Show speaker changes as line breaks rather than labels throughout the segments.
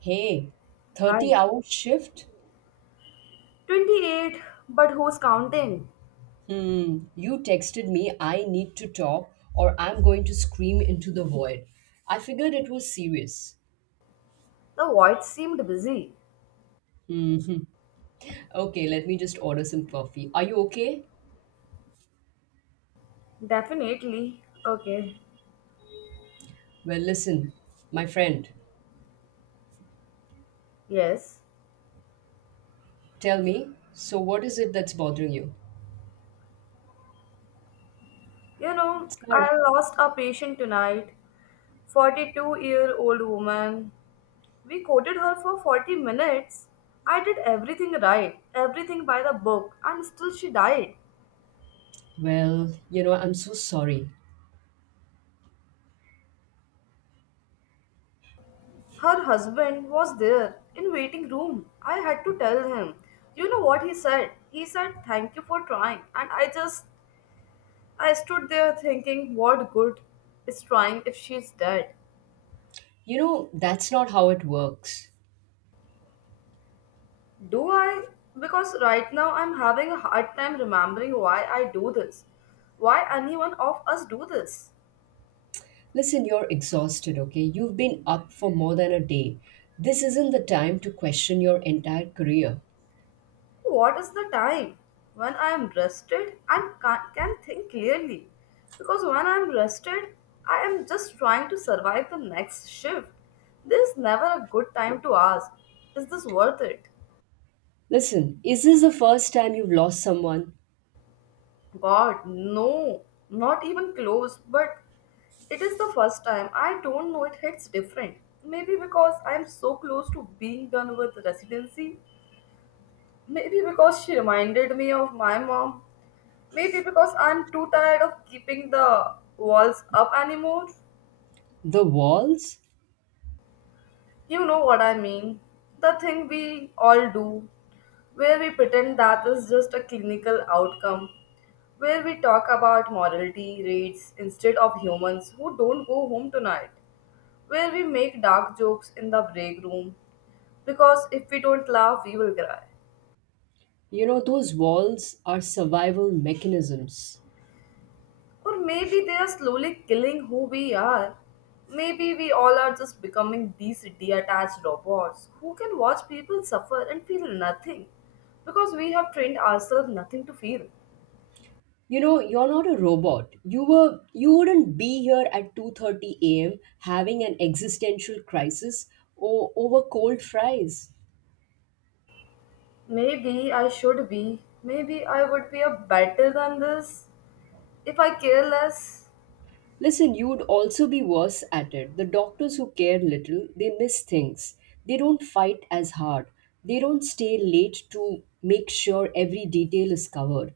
Hey, 30
Hi.
hour shift?
28, but who's counting?
You texted me, I need to talk, or I'm going to scream into the void. I figured it was serious.
The void seemed busy.
Okay, let me just order some coffee. Are you okay?
Definitely. Okay.
Well, listen, my friend,
Yes.
tell me, so what is it that's bothering you?
You know,
Sarah.
I lost a patient tonight. 42-year-old woman. We quoted her for 40 minutes. I did everything right, everything by the book, and still she died.
Well, you know, I'm so sorry.
Her husband was there in waiting room. I had to tell him. You know what he said? He said, "Thank you for trying." And I just I stood there thinking, what good is trying if she's dead?
You know, that's not how it works.
Do I? Because right now I'm having a hard time remembering why I do this. Why anyone of us do this?
Listen, you're exhausted, okay? You've been up for more than a day. This isn't the time to question your entire career.
What is the time? When I am rested and can think clearly. Because when I am rested, I am just trying to survive the next shift. There is never a good time to ask, is this worth it?
Listen, is this the first time you've lost someone?
God, no, not even close. But it is the first time. I don't know, it hits different. Maybe because I'm so close to being done with residency. Maybe because she reminded me of my mom. Maybe because I'm too tired of keeping the walls up anymore.
The walls?
You know what I mean? The thing we all do, where we pretend that is just a clinical outcome, where we talk about morality rates instead of humans who don't go home tonight, where we make dark jokes in the break room because if we don't laugh, we will cry.
You know, those walls are survival mechanisms.
Or maybe they are slowly killing who we are. Maybe we all are just becoming these detached robots who can watch people suffer and feel nothing because we have trained ourselves nothing to feel.
You know, you're not a robot. You wouldn't be here at 2:30 a.m. having an existential crisis or over cold fries.
Maybe I should be. Maybe I would be a better than this if I care less.
Listen, you'd also be worse at it. The doctors who care little, they miss things. They don't fight as hard. They don't stay late to make sure every detail is covered.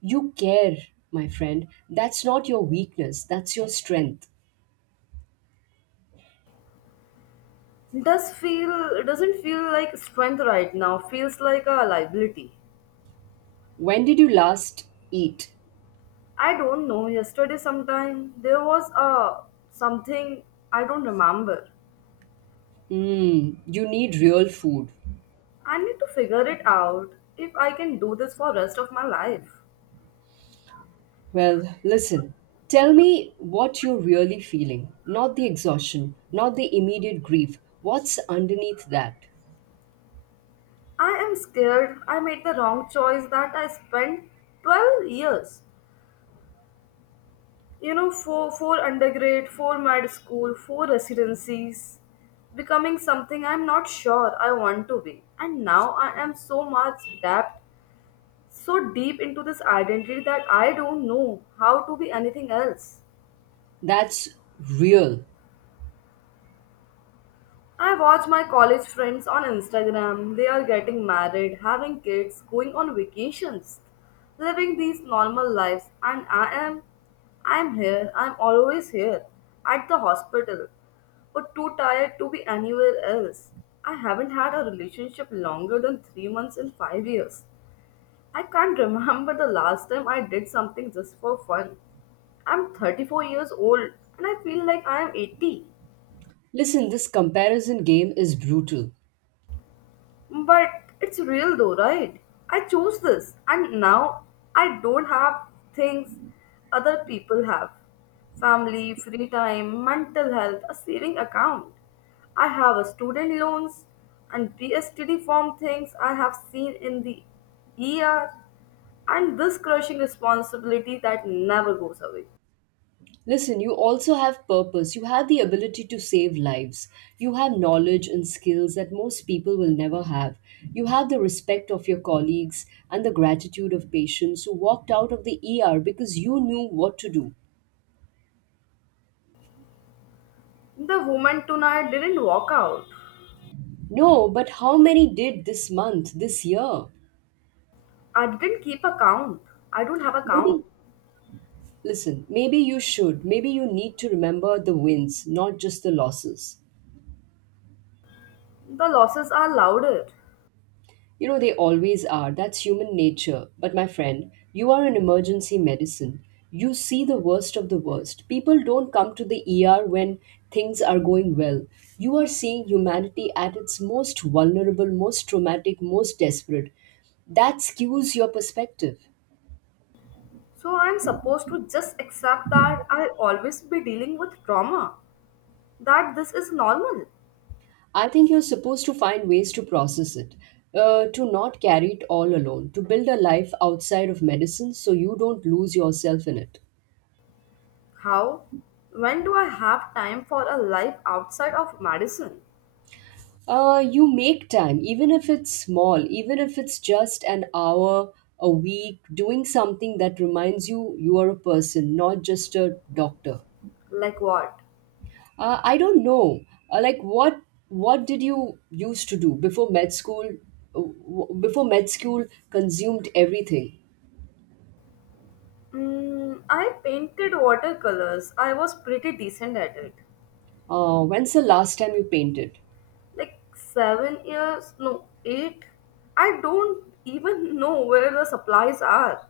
You care, my friend. That's not your weakness, that's your strength.
Does feel doesn't feel like strength right now. Feels like a liability.
When did you last eat?
I don't know. Yesterday, sometime there was a something I don't remember.
You need real food.
I need to figure it out if I can do this for rest of my life.
Well, listen. Tell me what you're really feeling. Not the exhaustion, not the immediate grief. What's underneath that?
I am scared I made the wrong choice that I spent 12 years. You know, four undergrad, four med school, four residencies, becoming something I'm not sure I want to be. And now I am so much deep, so deep into this identity that I don't know how to be anything else.
That's real.
I watch my college friends on Instagram. They are getting married, having kids, going on vacations, living these normal lives, and I am I'm here. I'm always here at the hospital, but too tired to be anywhere else. I haven't had a relationship longer than 3 months in 5 years. I can't remember the last time I did something just for fun. I'm 34 years old and I feel like I am 80.
Listen, this comparison game is brutal.
But it's real though, right? I chose this and now I don't have things other people have. Family, free time, mental health, a saving account. I have a student loans and PSTD form things I have seen in the ER and this crushing responsibility that never goes away.
Listen, you also have purpose. You have the ability to save lives. You have knowledge and skills that most people will never have. You have the respect of your colleagues and the gratitude of patients who walked out of the ER because you knew what to do.
The woman tonight didn't walk out.
No, but how many did this month, this year?
I didn't keep account. I don't have account.
Maybe, listen, maybe you should. Maybe you need to remember the wins, not just the losses.
The losses are louder.
You know, they always are. That's human nature. But my friend, you are an emergency medicine. You see the worst of the worst. People don't come to the ER when things are going well. You are seeing humanity at its most vulnerable, most traumatic, most desperate. That skews your perspective.
So I'm supposed to just accept that I'll always be dealing with trauma, that this is normal.
I think you're supposed to find ways to process it, to not carry it all alone, to build a life outside of medicine so you don't lose yourself in it.
How? When do I have time for a life outside of medicine?
You make time, even if it's small, even if it's just an hour a week, doing something that reminds you you are a person, not just a doctor.
Like what?
I don't know. Like what did you used to do before med school? Before med school consumed everything.
I painted watercolors. I was pretty decent at it.
When's the last time you painted?
Like 7 years, no, eight. I don't even know where the supplies are.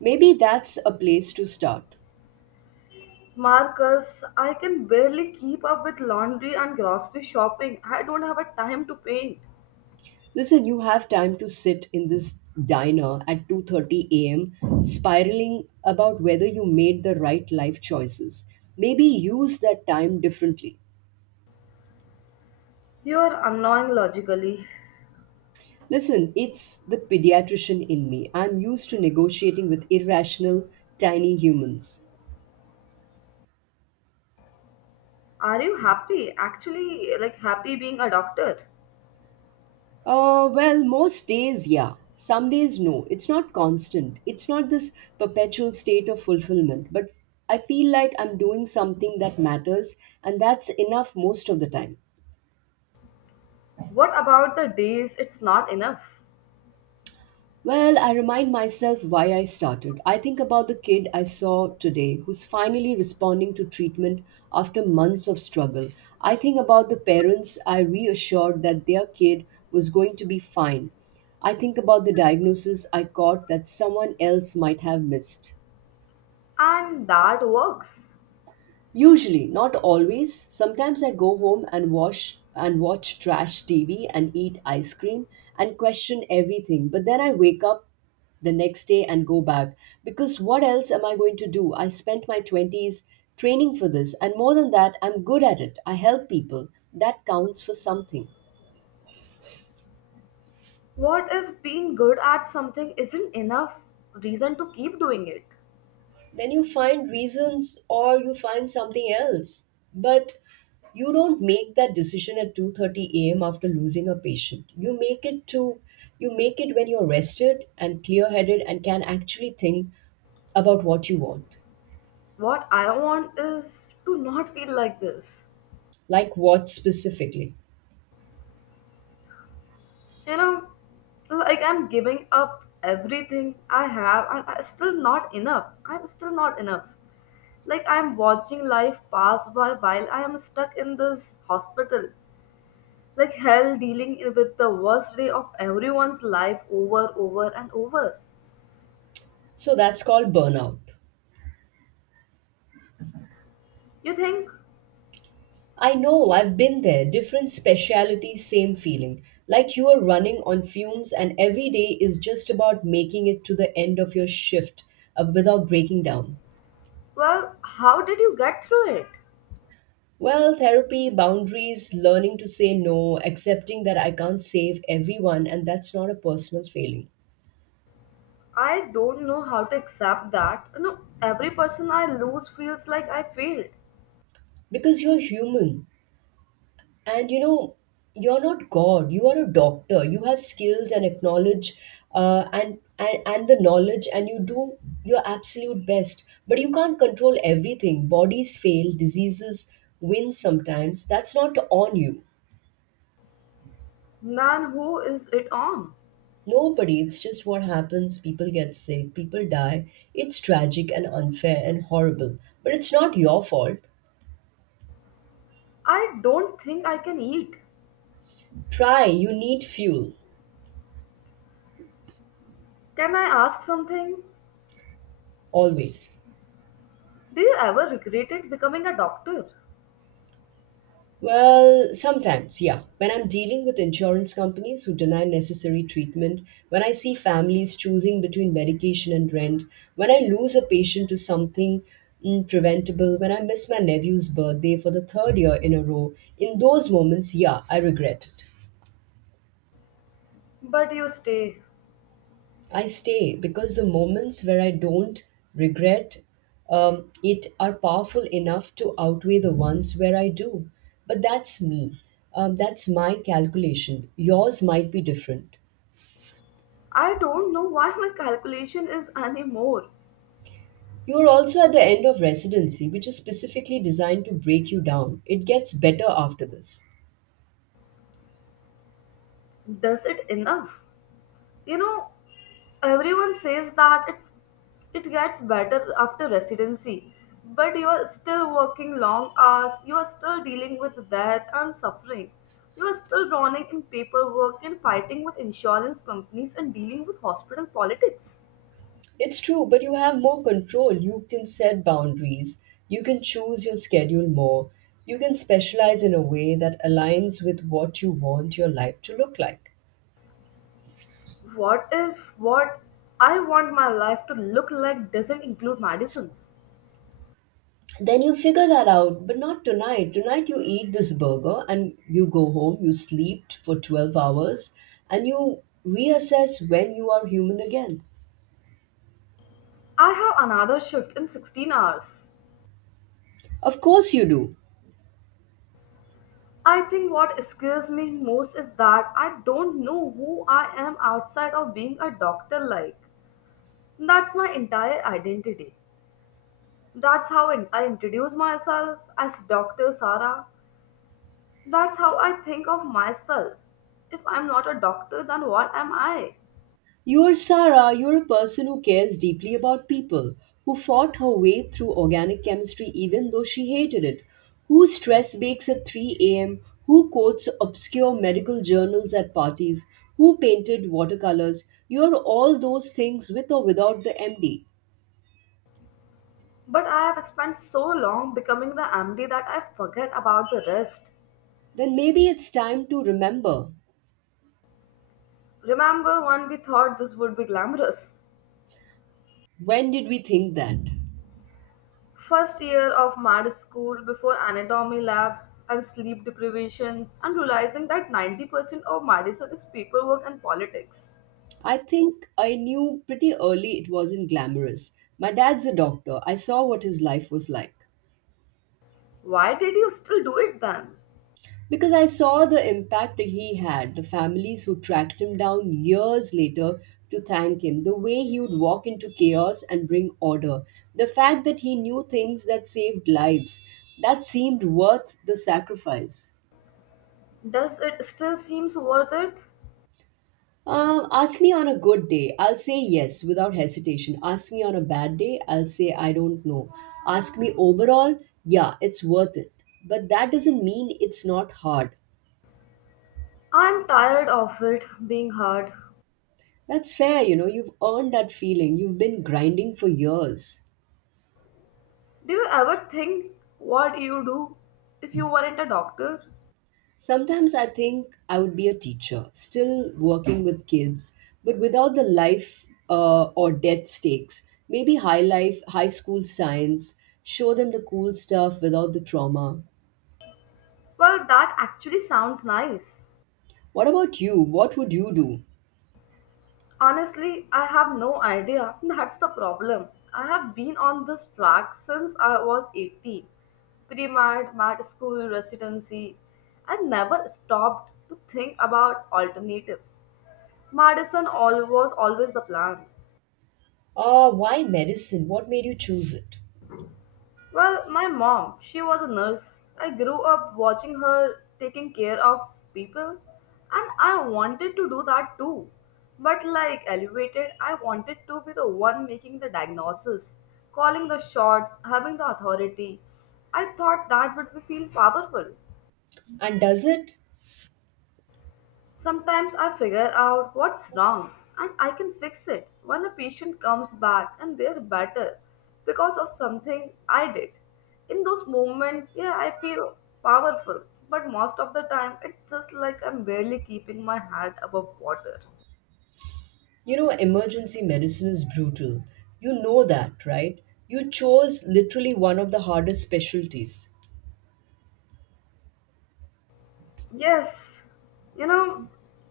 Maybe that's a place to start.
Marcus, I can barely keep up with laundry and grocery shopping. I don't have a time to paint.
Listen, you have time to sit in this diner at 2:30 a.m. spiraling about whether you made the right life choices. Maybe use that time differently.
You are annoying logically.
Listen, it's the pediatrician in me. I'm used to negotiating with irrational tiny humans.
Are you happy? Actually, like happy being a doctor?
Well, most days, yeah. Some days, no. It's not constant. It's not this perpetual state of fulfillment, but I feel like I'm doing something that matters, and that's enough most of the time.
What about the days it's not enough?
Well, I remind myself why I started. I think about the kid I saw today who's finally responding to treatment after months of struggle. I think about the parents I reassured that their kid was going to be fine. I think about the diagnosis I caught that someone else might have missed.
And that works.
Usually, not always. Sometimes I go home and wash and watch trash TV and eat ice cream and question everything. But then I wake up the next day and go back because what else am I going to do? I spent my 20s training for this and more than that, I'm good at it. I help people. That counts for something.
What if being good at something isn't enough reason to keep doing it?
Then you find reasons or you find something else, but you don't make that decision at 2:30 a.m. after losing a patient. You make it when you're rested and clear-headed and can actually think about what you want.
What I want is to not feel like this.
Like what specifically?
You know, like I'm giving up everything I have and I'm still not enough. I'm still not enough. Like I'm watching life pass by while I am stuck in this hospital. Like hell dealing with the worst day of everyone's life over, and over.
So that's called burnout.
You think,
I know, I've been there. Different speciality, same feeling. Like you are running on fumes, and every day is just about making it to the end of your shift without breaking down.
well, how did you get through it?
Well, therapy, boundaries, learning to say no, accepting that I can't save everyone, and that's not a personal failing.
I don't know how to accept that. You know, every person I lose feels like I failed.
Because you're human. And you know, you're not God. You are a doctor. You have skills and acknowledge and the knowledge, and you do your absolute best. But you can't control everything. Bodies fail, diseases win sometimes. That's not on you.
Man, who is it on?
Nobody, it's just what happens. People get sick, people die. It's tragic and unfair and horrible. But it's not your fault.
I don't think I can eat.
Try, you need fuel,
Can I ask something?
always.
Do you ever regretted becoming a doctor?
Well, sometimes, yeah. When I'm dealing with insurance companies who deny necessary treatment, when I see families choosing between medication and rent, when I lose a patient to something preventable, when I miss my nephew's birthday for the third year in a row, in those moments, yeah, I regret it.
But you stay.
I stay because the moments where I don't regret it are powerful enough to outweigh the ones where I do. But that's me. That's my calculation. Yours might be different.
I don't know why my calculation is anymore.
You are also at the end of residency, which is specifically designed to break you down. It gets better after this.
Does it enough? You know, everyone says that it gets better after residency, but you are still working long hours, you are still dealing with death and suffering. You are still drowning in paperwork and fighting with insurance companies and dealing with hospital politics.
It's true, but you have more control. You can set boundaries. You can choose your schedule more. You can specialize in a way that aligns with what you want your life to look like.
What if what I want my life to look like doesn't include medicines?
Then you figure that out, but not tonight. Tonight you eat this burger and you go home. You sleep for 12 hours and you reassess when you are human again.
I have another shift in 16 hours.
Of course you do.
I think what scares me most is that I don't know who I am outside of being a doctor like. That's my entire identity. That's how I introduce myself as Dr. Sarah. That's how I think of myself. If I'm not a doctor, then what am I?
You're Sarah. You're a person who cares deeply about people, who fought her way through organic chemistry even though she hated it, who stress bakes at 3 a.m., who quotes obscure medical journals at parties, who painted watercolors. You're all those things with or without the MD.
But I have spent so long becoming the MD that I forget about the rest.
Then maybe it's time to remember.
Remember when we thought this would be glamorous?
When did we think that?
First year of med school before anatomy lab and sleep deprivations and realizing that 90% of medicine is paperwork and politics.
I think I knew pretty early it wasn't glamorous. My dad's a doctor. I saw what his life was like.
Why did you still do it then?
Because I saw the impact he had, the families who tracked him down years later to thank him, the way he would walk into chaos and bring order, the fact that he knew things that saved lives, that seemed worth the sacrifice.
Does it still seems worth it?
Ask me on a good day. I'll say yes without hesitation. Ask me on a bad day. I'll say I don't know. Ask me overall. Yeah, it's worth it. But that doesn't mean it's not hard.
I'm tired of it being hard.
That's fair, you know. You've earned that feeling. You've been grinding for years.
Do you ever think what you do if you weren't a doctor?
Sometimes I think I would be a teacher, still working with kids, but without the life or death stakes. Maybe high school science, show them the cool stuff without the trauma.
Well, that actually sounds nice.
What about you? What would you do?
Honestly, I have no idea. That's the problem. I have been on this track since I was 18. Pre-med, med school, residency. I never stopped to think about alternatives. Was always the plan.
Why medicine? What made you choose it?
Well, my mom, she was a nurse. I grew up watching her taking care of people, and I wanted to do that too. But like elevated, I wanted to be the one making the diagnosis, calling the shots, having the authority. I thought that would be feel powerful.
And does it?
Sometimes I figure out what's wrong and I can fix it when a patient comes back and they're better because of something I did. In those moments, yeah, I feel powerful, but most of the time, it's just like I'm barely keeping my head above water.
You know, emergency medicine is brutal. You know that, right? You chose literally one of the hardest specialties.
Yes, you know,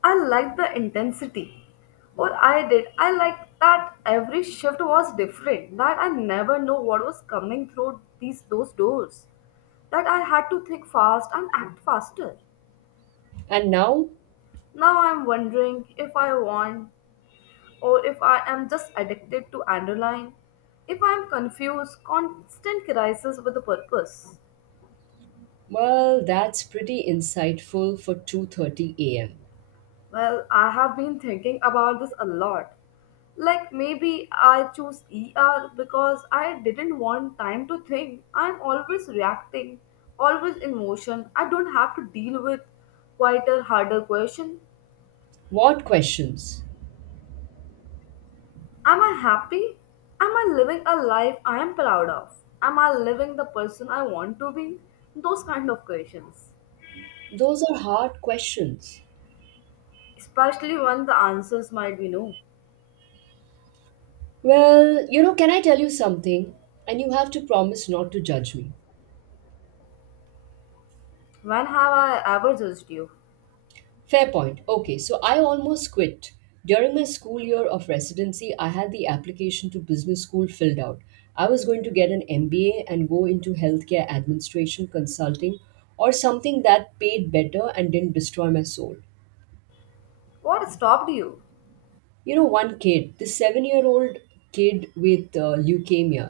I liked the intensity. Or I did. I liked that every shift was different. That I never know what was coming through these those doors. That I had to think fast and act faster.
And now?
Now I'm wondering if I want or if I am just addicted to adrenaline. If I'm confused, constant crisis with a purpose.
Well, that's pretty insightful for 2:30 a.m.
Well, I have been thinking about this a lot. Like maybe I choose ER because I didn't want time to think. I'm always reacting, always in motion. I don't have to deal with quieter, harder question.
What questions?
Am I happy? Am I living a life I am proud of? Am I living the person I want to be? Those kind of questions.
Those are hard questions.
Especially when the answers might be no.
Well, you know, can I tell you something? And you have to promise not to judge me.
When have I ever judged you?
Fair point. Okay, so I almost quit. During my school year of residency, I had the application to business school filled out. I was going to get an MBA and go into healthcare administration consulting or something that paid better and didn't destroy my soul.
What stopped you?
You know, one kid, this 7-year-old kid with leukemia.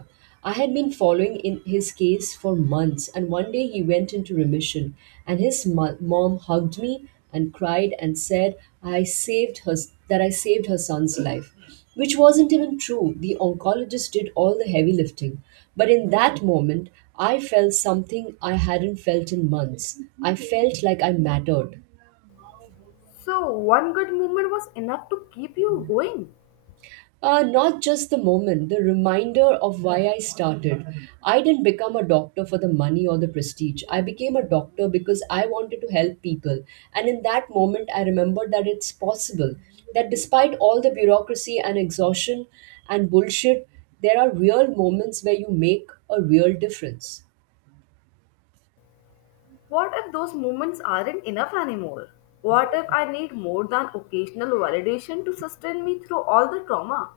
I had been following in his case for months, and one day he went into remission, and his mom hugged me and cried and said I saved her, that I saved her son's life, which wasn't even true. The oncologist did all the heavy lifting, but in that moment I felt something I hadn't felt in months. I felt like I mattered.
So, one good movement was enough to keep you going.
Not just the moment, the reminder of why I started. I didn't become a doctor for the money or the prestige. I became a doctor because I wanted to help people. And in that moment, I remembered that it's possible, that despite all the bureaucracy and exhaustion and bullshit, there are real moments where you make a real difference.
What if those movements aren't enough anymore? What if I need more than occasional validation to sustain me through all the trauma?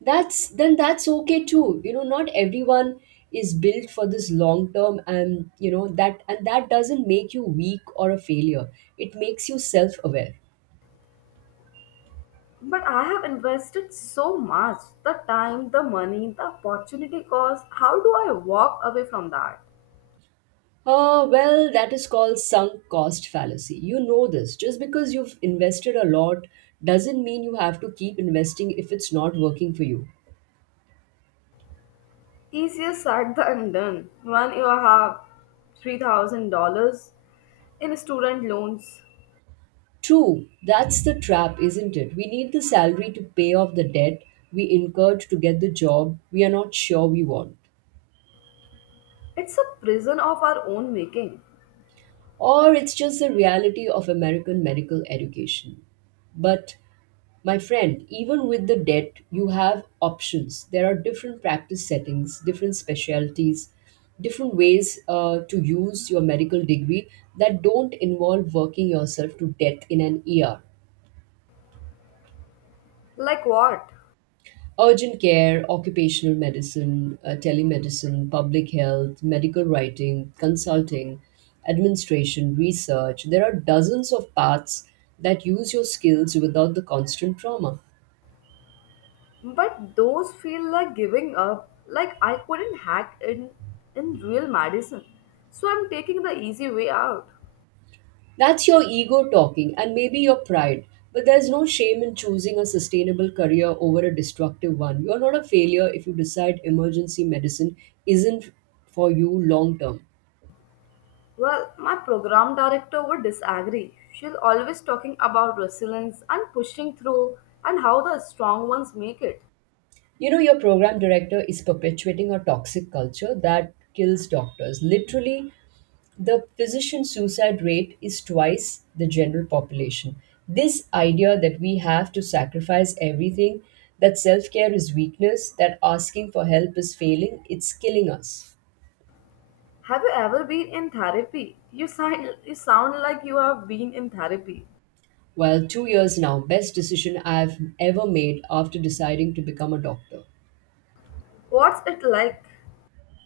That's okay too. You know, not everyone is built for this long term, and you know that, and that doesn't make you weak or a failure. It makes you self aware.
But I have invested so much the time, the money, the opportunity cost. How do I walk away from that?
Well, that is called sunk cost fallacy. You know this, just because you've invested a lot doesn't mean you have to keep investing if it's not working for you.
Easier said than done. When you have $3,000 in student loans,
True, that's the trap, isn't it? We need the salary to pay off the debt we incurred to get the job we are not sure we want.
it's a prison of our own making.
Or it's just the reality of American medical education. But my friend, even with the debt, you have options. There are different practice settings, different specialties, different ways to use your medical degree that don't involve working yourself to death in an ER.
Like what?
Urgent care, occupational medicine, telemedicine, public health, medical writing, consulting, administration, research. There are dozens of paths that use your skills without the constant trauma.
But those feel like giving up, like I couldn't hack in real medicine. So I'm taking the easy way out.
That's your ego talking and maybe your pride. But there's no shame in choosing a sustainable career over a destructive one. You're not a failure if you decide emergency medicine isn't for you long term.
Well, my program director would disagree. She's always talking about resilience and pushing through and how the strong ones make it.
You know, your program director is perpetuating a toxic culture that kills doctors. Literally, the physician suicide rate is twice the general population. This idea that we have to sacrifice everything, that self care is weakness, that asking for help is failing, it's killing us.
Have you ever been in therapy? You sound like you have been in therapy.
Well, 2 years now, best decision I've ever made after deciding to become a doctor.
What's it like?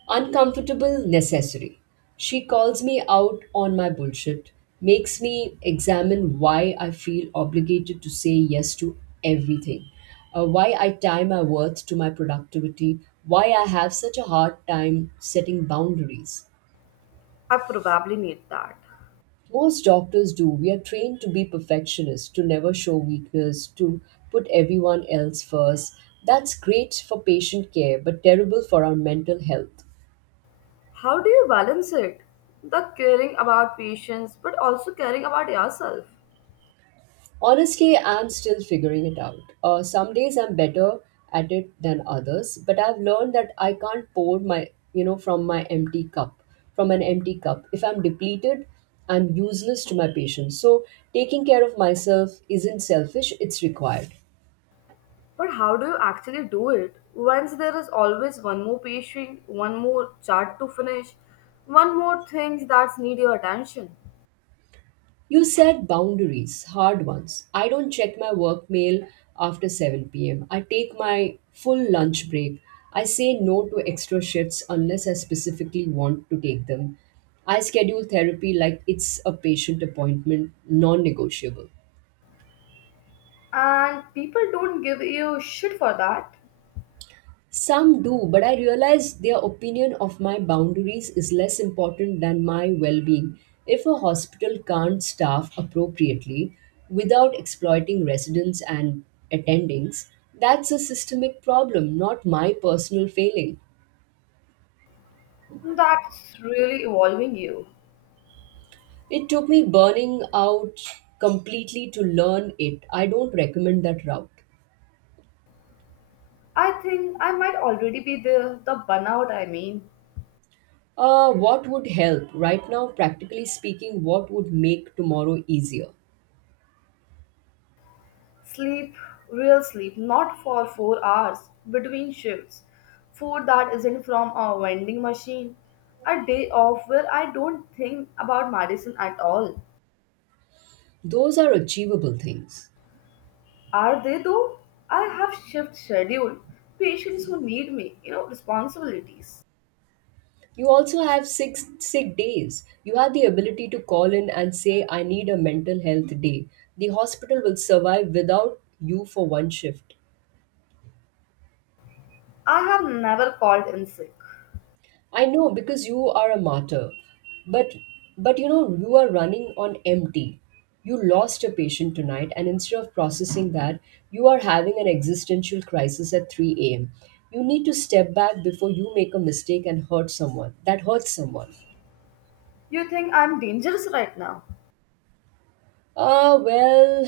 Uncomfortable, necessary. She calls me out on my bullshit, makes me examine why I feel obligated to say yes to everything, why I tie my worth to my productivity, why I have such a hard time setting boundaries.
I probably need that.
Most doctors do. We are trained to be perfectionists, to never show weakness, to put everyone else first. That's great for patient care, but terrible for our mental health.
How do you balance it? The caring about patients, but also caring about yourself.
Honestly, I'm still figuring it out. Some days I'm better at it than others, but I've learned that I can't pour my, you know, from my empty cup, from an empty cup. If I'm depleted, I'm useless to my patients. So taking care of myself isn't selfish, it's required.
But how do you actually do it? Once there is always one more patient, one more chart to finish, one more thing that need your attention.
You set boundaries, hard ones. I don't check my work mail after 7 pm. I take my full lunch break. I say no to extra shifts unless I specifically want to take them. I schedule therapy like it's a patient appointment, non negotiable.
And people don't give you shit for that.
Some do, but I realize their opinion of my boundaries is less important than my well being. If a hospital can't staff appropriately without exploiting residents and attendings, that's a systemic problem, not my personal failing.
That's really evolving you.
It took me burning out completely to learn it. I don't recommend that route.
I think I might already be there, the burnout I mean.
What would help? Right now, practically speaking, what would make tomorrow easier?
Sleep, real sleep, not for 4 hours between shifts. Food that isn't from a vending machine. A day off where I don't think about medicine at all.
Those are achievable things.
Are they though? I have shift schedule, patients who need me, you know, responsibilities.
You also have six sick days. You have the ability to call in and say, I need a mental health day. The hospital will survive without you for one shift.
I have never called in sick.
I know because you are a martyr, but you know you are running on empty. You lost a patient tonight, and instead of processing that, you are having an existential crisis at 3 a.m. You need to step back before you make a mistake and hurt someone. That hurts someone.
You think I'm dangerous right now.
Ah, well,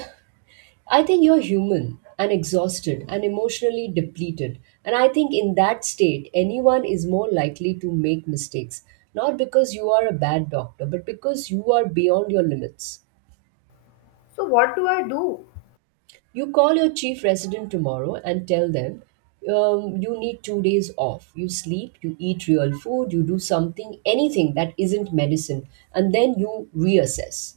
I think you're human and exhausted and emotionally depleted. And I think in that state, anyone is more likely to make mistakes, not because you are a bad doctor, but because you are beyond your limits.
So what do?
You call your chief resident tomorrow and tell them you need 2 days off. You sleep, you eat real food, you do something, anything that isn't medicine, and then you reassess.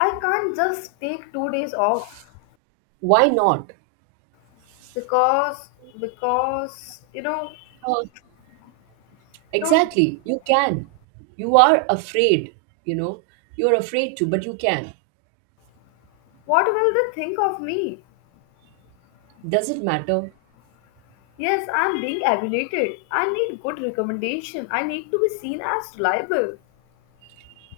I can't just take 2 days off
Why not?
because because you know
Uh,
I don't
Exactly, you can. You are afraid, you know. You're afraid to, but you can.
What will they think of me?
Does it matter?
Yes, I am being evaluated. I need good recommendation. I need to be seen as reliable.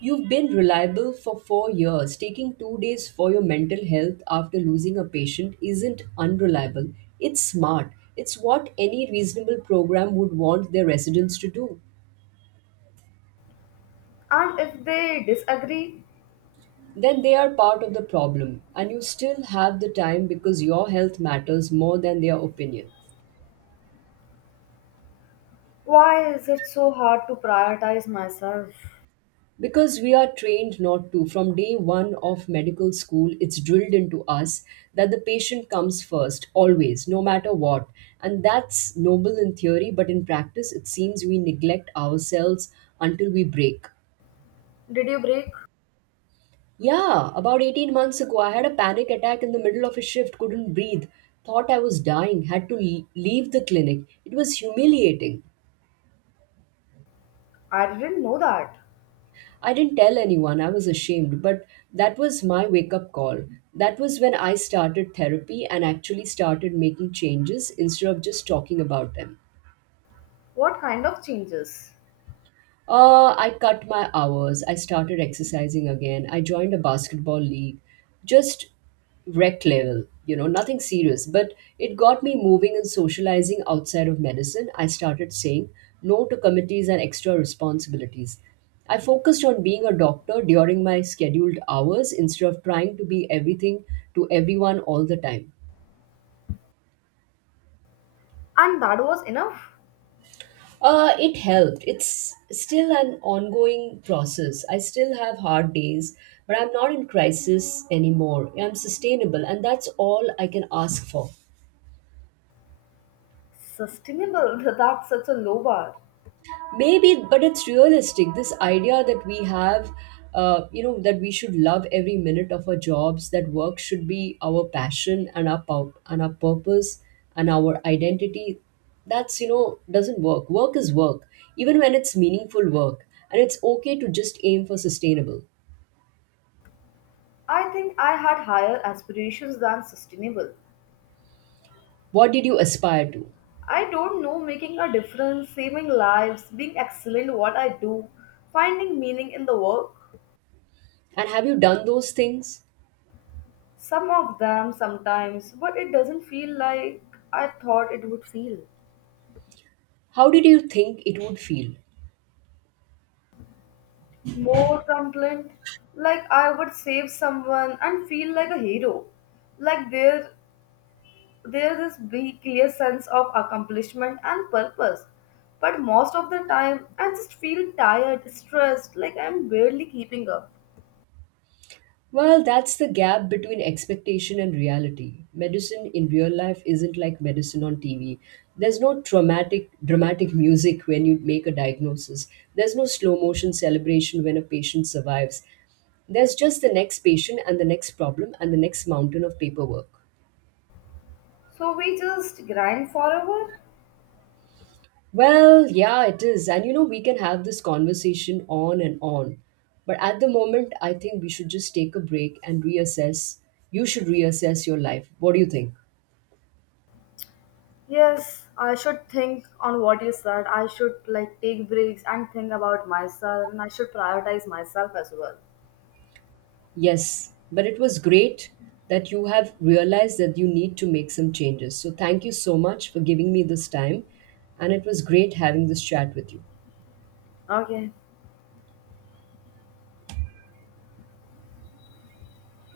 You've been reliable for 4 years. Taking 2 days for your mental health after losing a patient isn't unreliable. It's smart. It's what any reasonable program would want their residents to do.
And if they disagree,
Then they are part of the problem, and you still have the time because your health matters more than their opinion.
why is it so hard to prioritize myself?
Because we are trained not to. From day one of medical school, it's drilled into us that the patient comes first, always, no matter what. And that's noble in theory, but in practice, it seems we neglect ourselves until we break.
Did you break?
Yeah, about 18 months ago, I had a panic attack in the middle of a shift, couldn't breathe, thought I was dying, leave the clinic. It was humiliating.
I didn't know that.
I didn't tell anyone, I was ashamed, but that was my wake up call. That was when I started therapy and actually started making changes instead of just talking about them.
What kind of changes?
I cut my hours. I started exercising again. I joined a basketball league. Just rec level, you know, nothing serious. But it got me moving and socializing outside of medicine. I started saying no to committees and extra responsibilities. I focused on being a doctor during my scheduled hours instead of trying to be everything to everyone all the time.
And that was enough.
It helped. It's still an ongoing process. I still have hard days, but I'm not in crisis anymore. I'm sustainable, and that's all I can ask for.
Sustainable, that's such a low bar.
Maybe, but it's realistic. This idea that we have, that we should love every minute of our jobs, that work should be our passion and our purpose and our identity. That's you know doesn't work. Work is work, even when it's meaningful work, and it's okay to just aim for sustainable.
I think I had higher aspirations than sustainable.
What did you aspire to?
I don't know, making a difference, saving lives, being excellent at what I do, finding meaning in the work.
And have you done those things?
Some of them sometimes, but it doesn't feel like I thought it would feel.
How did you think it would feel?
More truculent, like I would save someone and feel like a hero. Like there's this big clear sense of accomplishment and purpose. But most of the time, I just feel tired, stressed, like I'm barely keeping up.
Well, that's the gap between expectation and reality. Medicine in real life isn't like medicine on TV. There's no traumatic, dramatic music when you make a diagnosis. There's no slow motion celebration when a patient survives. There's just the next patient and the next problem and the next mountain of paperwork.
So we just grind forever.
Well, yeah, it is. And you know, we can have this conversation on and on. But at the moment, I think we should just take a break and reassess. You should reassess your life. What do you think?
Yes, I should think on what you said. I should like take breaks and think about myself and I should prioritize myself as well.
Yes, but it was great that you have realized that you need to make some changes. So thank you so much for giving me this time. And it was great having this chat with you.
Okay.